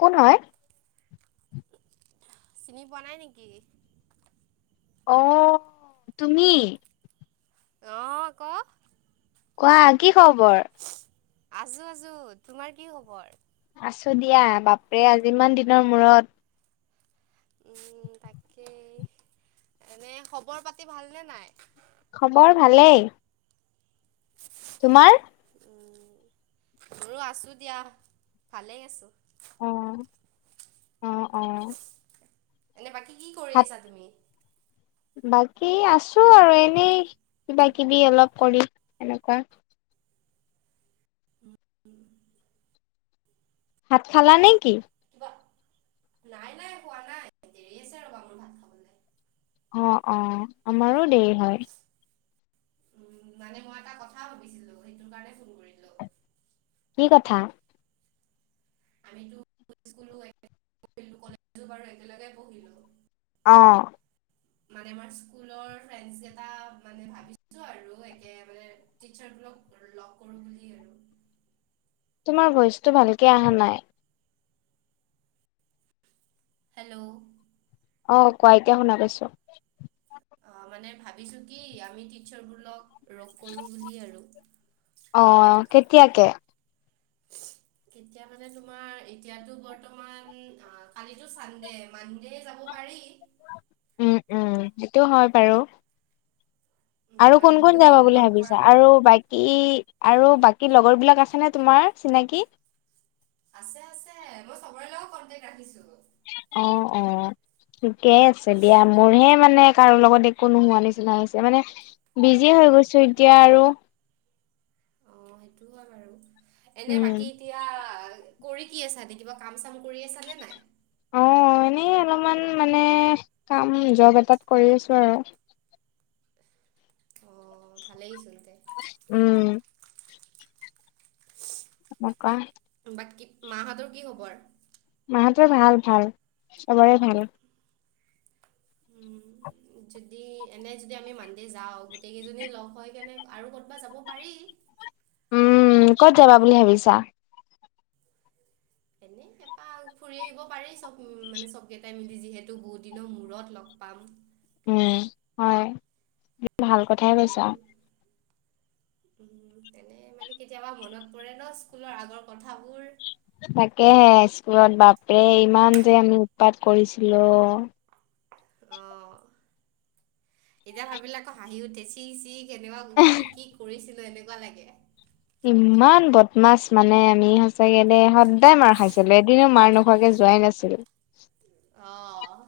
কোন হয়? চিনি পোৱা নাই নেকি? অ তুমি- আহ ক- কোৱা কি খবৰ- আছো আছো তোমাৰ কি খবৰ- আছো দিয়া বাপে আজি ইমান দিনৰ মূৰত- উম তাকেই এনে খবৰ পাতি ভালনে নাই। খবৰ ভালেই- তোমাৰ মোৰো আছোঁ দিয়া ভালেই আছোঁ। অ', অ অ এনে বাকী কি কৰি ভাত আছা তুমি- বাকী আছো আৰু এনেই কিবা কিবি অলপ কৰি এনেকুৱা। উম ভাত খালা নে কি? কিবা নাই নাই হোৱা নাই দেৰি আছে, ভাত খাবলৈ। অ অ আমাৰো দেৰি হয় উম মানে মই এটা কথা ভাবিছিলো সেইটো কাৰণে ফোন কৰিলো। কি কথা! একেলগে পঢ়িলো। অ মানে আমাৰ ইষ্টাৰৰ ফেৰেচ এটা ভাবিছো আৰু লগ কৰো লক কৰো [unintelligible] তোমাৰ বইচটো ভালকে অহা নাই- হেল্ল' আহ কোৱা এতিয়া শুনা পা ইছো অ মানে ভাবিছো কি আমি টিচাৰ বোৰ লগ- ৰক কৰোঁ বুলি আৰু- অ', কেতিয়াকে- [unintelligible] কেতিয়া মানে তোমাৰ এতিয়াতো বৰ্তমান অ কালিতো চানডে মানডে যাব পাৰি। উম উম সেইটো হয় বাৰু উম, আৰু মানে কোন বহুত কোন যাবা দিন বুলি লগ কৰা ভাবিছা নাই আৰু বাকী আৰু বাকী লগৰ বিলাক আছেনে তোমাৰ চিনাকি আছে আছে মই চবৰে লগত কন্টেক ৰাখিছো অ অ ঠিকেই আছে দিয়া মোৰহে মানে কাৰো লগত একো নোহোৱা নিচিনা হৈছে মানে বিজি অ' হৈ গৈছো এতিয়া আৰু অ সেইটো হয় বাৰু এনে উম বাকী এতিয়া কৰি কি আছা কিবা কাম চাম কৰি আছা নে নাই। অ এনেই অলপমান মানে কাম জব এটাত কৰি আছো আৰু- অ ভালেই চোন দে উম এনেকা বাকী মাহঁতৰ কি খবৰ? মাহত ভাল ভাল চবৰে ভাল- উম যদি এনে যদি আমি মানদে যাও গোটেই কেইজনী লগ হৈ কেনে আৰু ক'তবা যাব পাৰি। [unintelligible] উম ক'ত যাবা বুলি ভাবিছা। এনেই এ- পাক ফুৰি আহিব পাৰি চব মানে চবকেইটাই মিলি যিহেতু বহুত দিনৰ মূৰত লগ পাম উম হয় ভাল কথাই কৈছা উ তেনে মানে কেতিয়াবা মনত পৰে ন স্কুলৰ আগৰ কথাবোৰ তাকেহে স্কুলত বাপৰে ইমান যে আমি উৎপাত কৰিছিলো অ এতিয়া ভাবিলে পাই আকৌ হাঁহি উঠে চি চি কেনেকোৱা কি কি কৰিছিলো এনেকোৱা লাগে ইমান বদমাছ মানে আমি সচাকে দেই সদায় মাৰ খাইছিলো এদিনো মাৰ নোখোৱাকে যোৱাই নাছিল অহ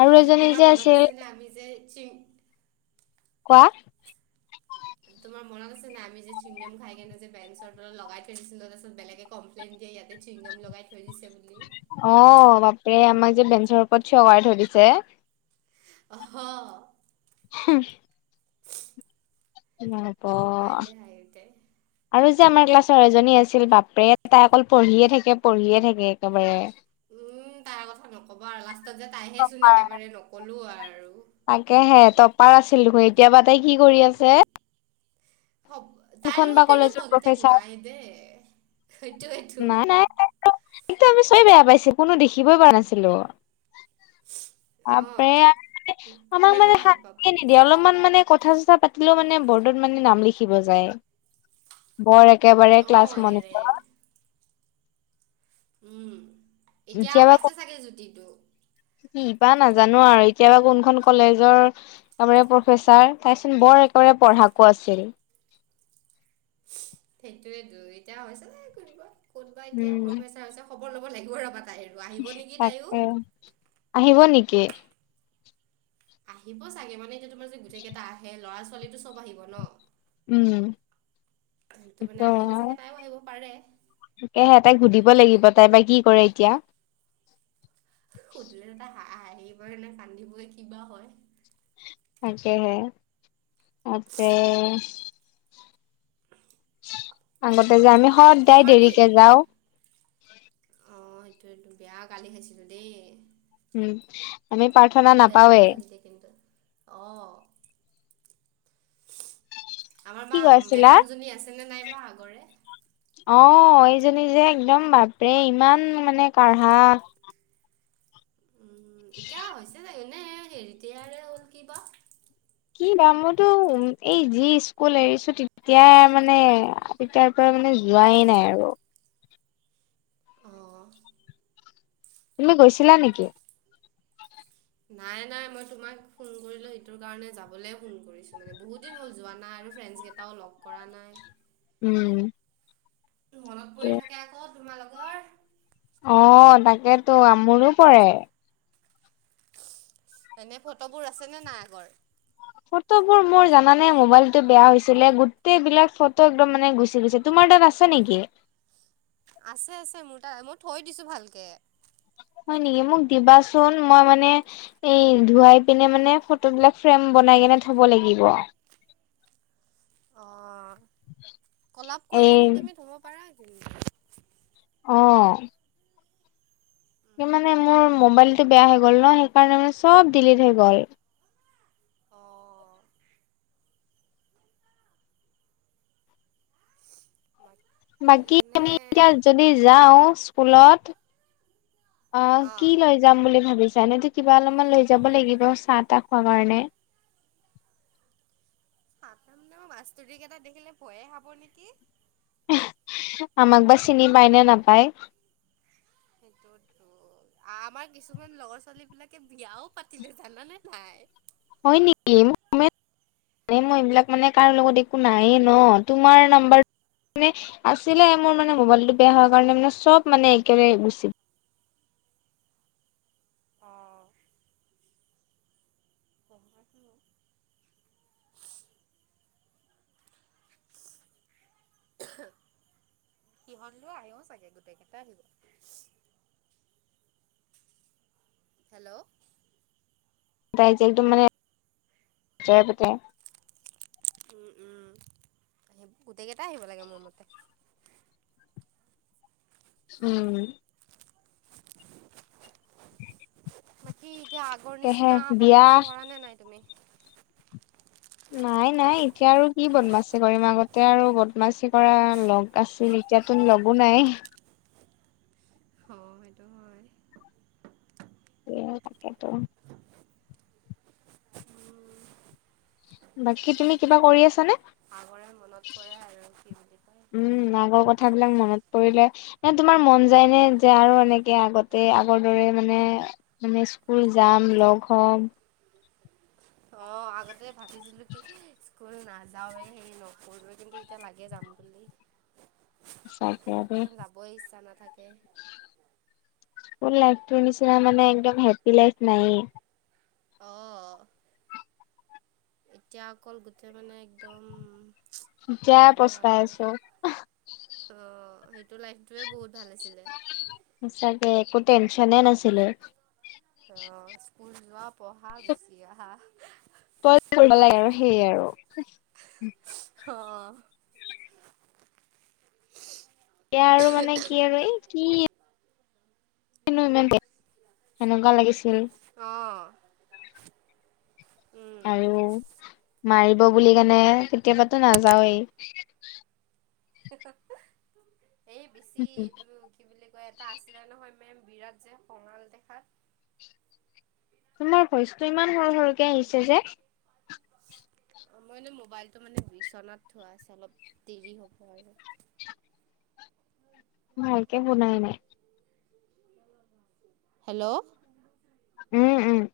আৰু এজনী যে তোমাৰ মনত আছিল আছে নে আমি যে চিং কোৱা তোমাৰ মনত আছে নাই আমি যে চুইংগম খাই কিনে যে বেঞ্চৰ তলত লগাই থৈ দিছিলো তাছত বেলেগে কমপ্লেন এ ইয়াতে চুইংগম লগাই থৈ দিছে বুলি অ বাপৰে আমাক যে বেঞ্চৰ ওপৰত থিয়কাই থৈ দিছে হ হুম উম তাইলে হাঁহি উঠে আৰু যে আমাৰ ক্লাছৰ এজনী আছিল বাপৰে তাই অকল পঢ়িয়ে থাকে পঢ়িয়ে থাকে একেবাৰে উম তাৰ কথা নকব আৰু লাষ্টত যে তাইহেচোন টপাৰ। একেবাৰে নকলো আৰু পাৰ আছিল দেখোন এতিয়াবা তাই কি কৰি আছে হ'ব তাইৰ কোনখন বা লগত কিন্তু কলেজৰ কন্টেক্ট প্ৰফেচাৰ নাই দেই সেইটোৱেইটো ম নাই নাই এতো আমি চবে বেয়া পাইছো কোনো দেখিবই পোৱা নাছিলো তাপ মানে অঁ আমাক কোনেনো মানে ভাল পাব শান্তিয়ে নিদিয়ে অলপমান মানে কথা চ থা পাতিলেও মানে বৰ্ডত মানে নাম লিখিব যায় বৰ এক একেবাৰে ক্লাছ অঁ মন এৰে প উম এতিয়া পাইছে চাগে জুতিটো কিবা নাজানো আৰু এতিয়াবা কোনখন কলেজৰ ত প্ৰফেচাৰ তাইচোন বৰ একদম পঢ়াকো আছিল [unintelligible] সেইটোয় দু এতিয়া হৈছে নে কবা ক'তবা এতিয়া উম প্ৰফেচাৰ হৈছে খবৰ ল'ব লাগিব আৰু ৰবা তাই আৰু আহিব নেকি তাইও তাকে আহিব নেকি? আহিব চাগে মানে এয়া তোমাৰ যে গোটেই কেইটা আহে ল'ৰা ছোৱালীো সব আহিব ন উম তো মানে আহিলে চাগে তাইও আহিব পাৰে তাকেহে তাই সুধিব লাগিব তাই বা কি কৰে এতিয়া। সুধিলে দা হ হিবই নে কান্দিবই কিবা হয়। তাকে হে আতে- আগতে যে আমি সদদাই তোমাৰ কি দেৰিকে যাওঁ টো বেয়া গালি খাইছিলো দেই উম আমি প্ৰাৰ্থনা বেল নাপাওৱে কালিলকেন্ত অ আমাৰ কি বা কৈ আছিলা মেডাম জনী আছেনে নাইবা আগৰে অ এইজনী যে একদম বাপৰে ইমান মানে কাঢ়া উম এতিয়া হৈছে চাগ নে হেৰিতেয়াৰে হ'ল ক বা কি দাম মইতো উ এই যি স্কুল এৰিছো তেতিয়া মানে তেতিয়াৰ পৰা মানে যোৱাই নাই আৰু অ তুমি গৈছিলা নেকি? নাই নাই মই তোমাক ফোন কৰিলো সেইটোৰ কাৰণে যাবলে ফোন কৰিছো মানে বহুত দিন হ'ল যোৱা নাই আৰু ফ্ৰেডছ কেইটাও লগ কৰা নাই উম। ত তোমাৰ লগৰ অ তাকেতো আমোৰো পৰে? এনে ফটোবোৰ আছে নে নাই আগৰ ফটোবোৰ মোৰ জানে মোবাইলতো বেয়া হৈছিলে গোটেই বিলাক ফটো একদম মানে গুচি গুছে তোমাৰ দ আছ নেকি? আছে আছে মোৰ তাত মই থৈ দিছোঁ ভালকে হয় নেকি মোক দিবাচোন মই মানে এই ধুৱাই পিনে মানে ফটো বিলাক ফ্ৰেম বনাই কেনে থব লাগিব? অ কলপ কৰি এই কিনে তুমি থব পাৰা কি? অ স মানে মোৰ মোবাইলটো বেয়া হৈ গ'ল ন সেইকাৰণে মানে চব ডিলিট হৈ গ'ল। অঁ বাকী আমি এতিয়া যদি যাওঁ স্কুলত- অ অঁ কি লৈ যাম বুলি ভাবিছো। জানেতো কিবা অলপমান লৈ যাব লাগিব চাহ তাহ খোৱা কাৰণে- সাতাম ন বাস্তুদিক এটা দেখিলে পঢ়ে খাব নেকি? আমাক বা চিনি পায় ন নাপায়। সেইটোতো আমাৰ কিছুমান লৰা ছোৱালী বিলাকে বিয়াও পাতিলে জানানে নাই হয় নেকি? মানে মই এইবিলাক মানে কাৰো লগত একো নাইেই ন তোমাৰ নাম্বাৰ- মানে আছিলে মোৰ মানে মোবাইলটো বেয়া হোৱাৰ কাৰণে মানে সব মানে একোৰে গুচি। অ', ক সিহঁতলৈও আহিও চাগে গোটেই কেইটা আহিব হেল্ল' তাই যে একদম মানে জয়া পতে- উম উম আহ গোটেইকেইটাই আহিব লাগে মোৰ মতে উম বাক কি এতিয়া আগৰ তাকেহে নিচিনা বিয়া বদমাচি কৰা নে নাই তুমি নাই নাই এতিয়া আৰু কি বদমাচি কৰিম আগতে আৰু বদমাচি কৰা লগ আছিল নেকি এতিয়াটো লগো নাই। অ সেইটো হয়- স তাকেইটো - বাকি তুমি কিবা কৰি আছানে? আগৰে মনত পৰে আৰু কি বুলি কয় উম আগৰ কথাবিলাক মনত পৰিলে - তোমাৰ মন যায় নে যে, আৰু এনেকে আগতে আগৰ দৰে মানে মানে স্কুল যাম? লগ হম - অ আগতে ভাবিছিলো কি- স্কুল নাযাওঁৱে হেৰি নকৰিবলৈ কিন্তু এতিয়া লাগে যাম বুলি। সচাকে দেই কে লাইফটোৰ নিচিনা মানে একদম হেপ্পী লাইফ নাই এ। অ এতিয়া অকল গোটেই মানে একদম- যা নক'বা আৰু। পষ্টাইছো! অ সেইটো লাইফটোৱে বহুত ভাল আছিলে। টেনশ্যনে নাছিলে। উ যোৱা পঢ়া গুচি আহা। প কৰিব লাগে আৰু সেই আৰু। অ', এয়া আৰু মানে কি আৰু এই কি? কিনো ইমান সেনেকুৱা লাগিছিল? আহ! আৰু মাৰিব বুলি কেনে কেতিয়াবাতো নাযাওৱেই। [unintelligible] এই বেছি এইটো কি বুলিলে? ক এটা আছিলে নহয় মে'ম বিৰাট যে কঙাল দেখাত। তোমাৰ ভইচ্ 'টো ইমান সৰু সৰুকে আহিছে যে? [unintelligible] অ মই এনে মোবাইলটো মানে বিচনাত থোৱা আছে অলপ দেৰি হ'ব আৰু। ভাল'কে শুনাই নাই। হেল্ল' - উম, উম-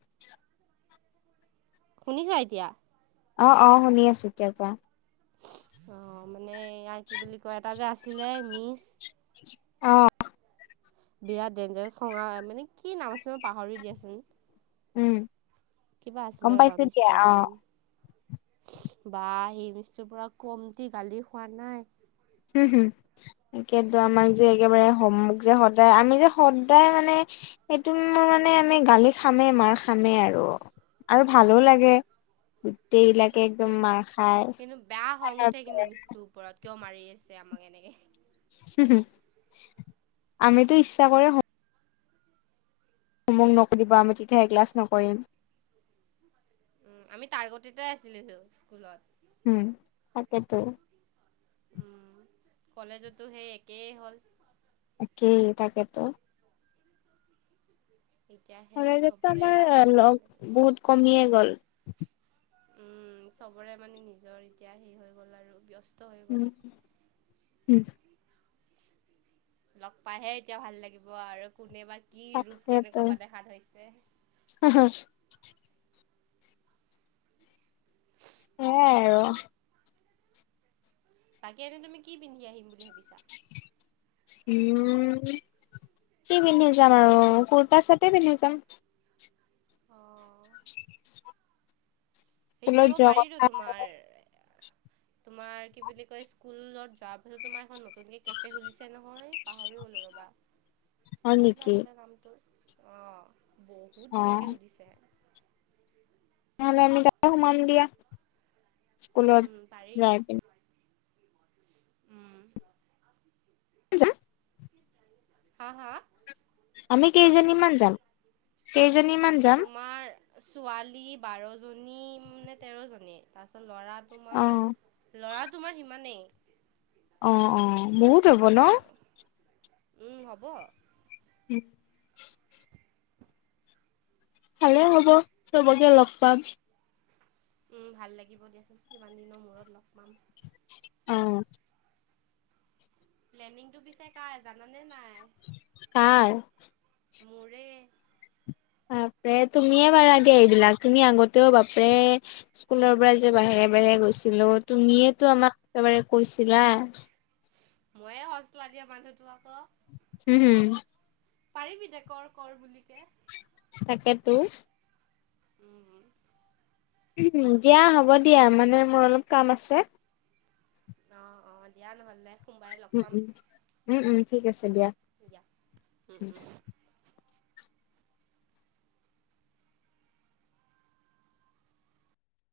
শুনিছা এতিয়া? অ, অ শুনি আছো এতিয়াৰ পৰা- অ মানে ইয়াৰ কি বুলি কয় এটা যে আছিলে মি'ছ- অঁ। বিৰাট দেঞ্জাৰ্চ খঙা মানে কি নাম আছে মই পাহৰি দিয়াচোন। উম কিবা গম আছিলে ৰবা পাইছো দিয়া মি'ছৰ অ নাম! বাঃ সি মি'ছটো পৰা কমন্তি গালি খোৱা নাই। হুম হুম তাকেতো আমাক যে একেবাৰে যে সদায় আমি যে সদায় মানে। সেই'টো মোৰ মানে আমি গালি খামে মাৰ খামে আৰু- আৰু ভালো উম লাগে! গোটেই বিলাকে একদম মাৰ খায়। কিন্তু বেয়া খং উঠে কিন্তু মিচটোৰ ওপৰত কিয় মাৰি আছে আমাক এনেকে? হু হু আমি'টো ইচ্ছা কৰে- তমোক নকৰিবা আমি তেতিয়াহে ক্লাছ নকৰিম। উ আমি তাৰ্গতি'তে আছিলো টো স্কুলত। উম তাকেইটো - উম কলেজতো সেই একেই হ'ল - একেই তাকেটো। এতিয়া সেই কলেজততো চবৰে আমাৰ অ'- ৰাস্তা লগ বেলেগ বেলেগ। বহুত কমিয়ে গ'ল। উম, চবৰে মানে নিজৰ এতিয়া সেই হৈ গ'ল আৰু, ব্যস্ উম, উম। লগ পাইহে এতিয়া ভাল লাগিব আৰু। কোনে বা কি ৰূপ তাকেতো কেনেকুৱা বা দেখাত হৈছে। [inaudible] এয়াই আৰু। বাকী এনে তুমি কি পিন্ধি আহিম বুলি ভাবিছা? উম, কি পিন্ধি যাম আৰু, কুুৰ্তা-চুৰ্তাই পিন্ধি যাম। অ [inaudible] সেইত স্কুলত যাব যোৱা পাৰিটো কথা তোমাৰ তোমাৰ কি বুলি কয় স্কুলত যোৱা ফালে তোমাৰ এখন নতুনকে কেফে খুলিছে নহয়, পাহৰি লো ৰবা হয় কি বা নেকি আছিলে নামটো বহুত অ ধুনীয়াকে সুধিছে নহলে আমি তাতে সুমাম দিয়া স্কুলত উম পাৰি যাই পিনে। উম জা হা হা আমি কেইজনী মান যাম? কেই তোমাৰ ছোৱালী বাৰ জনী নে তেৰ জনী তাছ ল'ৰা অ তোমাৰ ল'ৰা তোমাৰ সিমানেই। অ অ বহুত হব ন? উম হ'ব। উম। ভালে হ'ব, চবকে লগ পাম। উম, ভাল লাগিব দিয়াচোন, ইমান দিনৰ মূৰত লগ পাম। অ'। প্লেনিংটো পিছে কাৰ জান নে নাই? কাৰ? মোৰে বাপৰে, তুমিয়ে পাৰা দিয়া এইবিলাক। তুমি আগতেও বাপৰে স্কুলৰ পৰা যে বাহি একেবাৰে গৈছিলোঁ। তুমিয়েটো আমাক একেবাৰে কৈছিলা ময়ে হছলা দিয়া মানুহটো আকৌ। হুম - হুম। পাৰিবি দে, কৰ-কৰ বুলি কে। তাকেটো। উম। দিয়া, হ'ব দিয়া। মানে মোৰ অলপ কাম আছে। অ' - অ', দিয়া নহলে। সোমবাৰে লগ উম - পাম উম, উম - উম, ঠিক আছে দিয়া। দিয়া। উম, উম।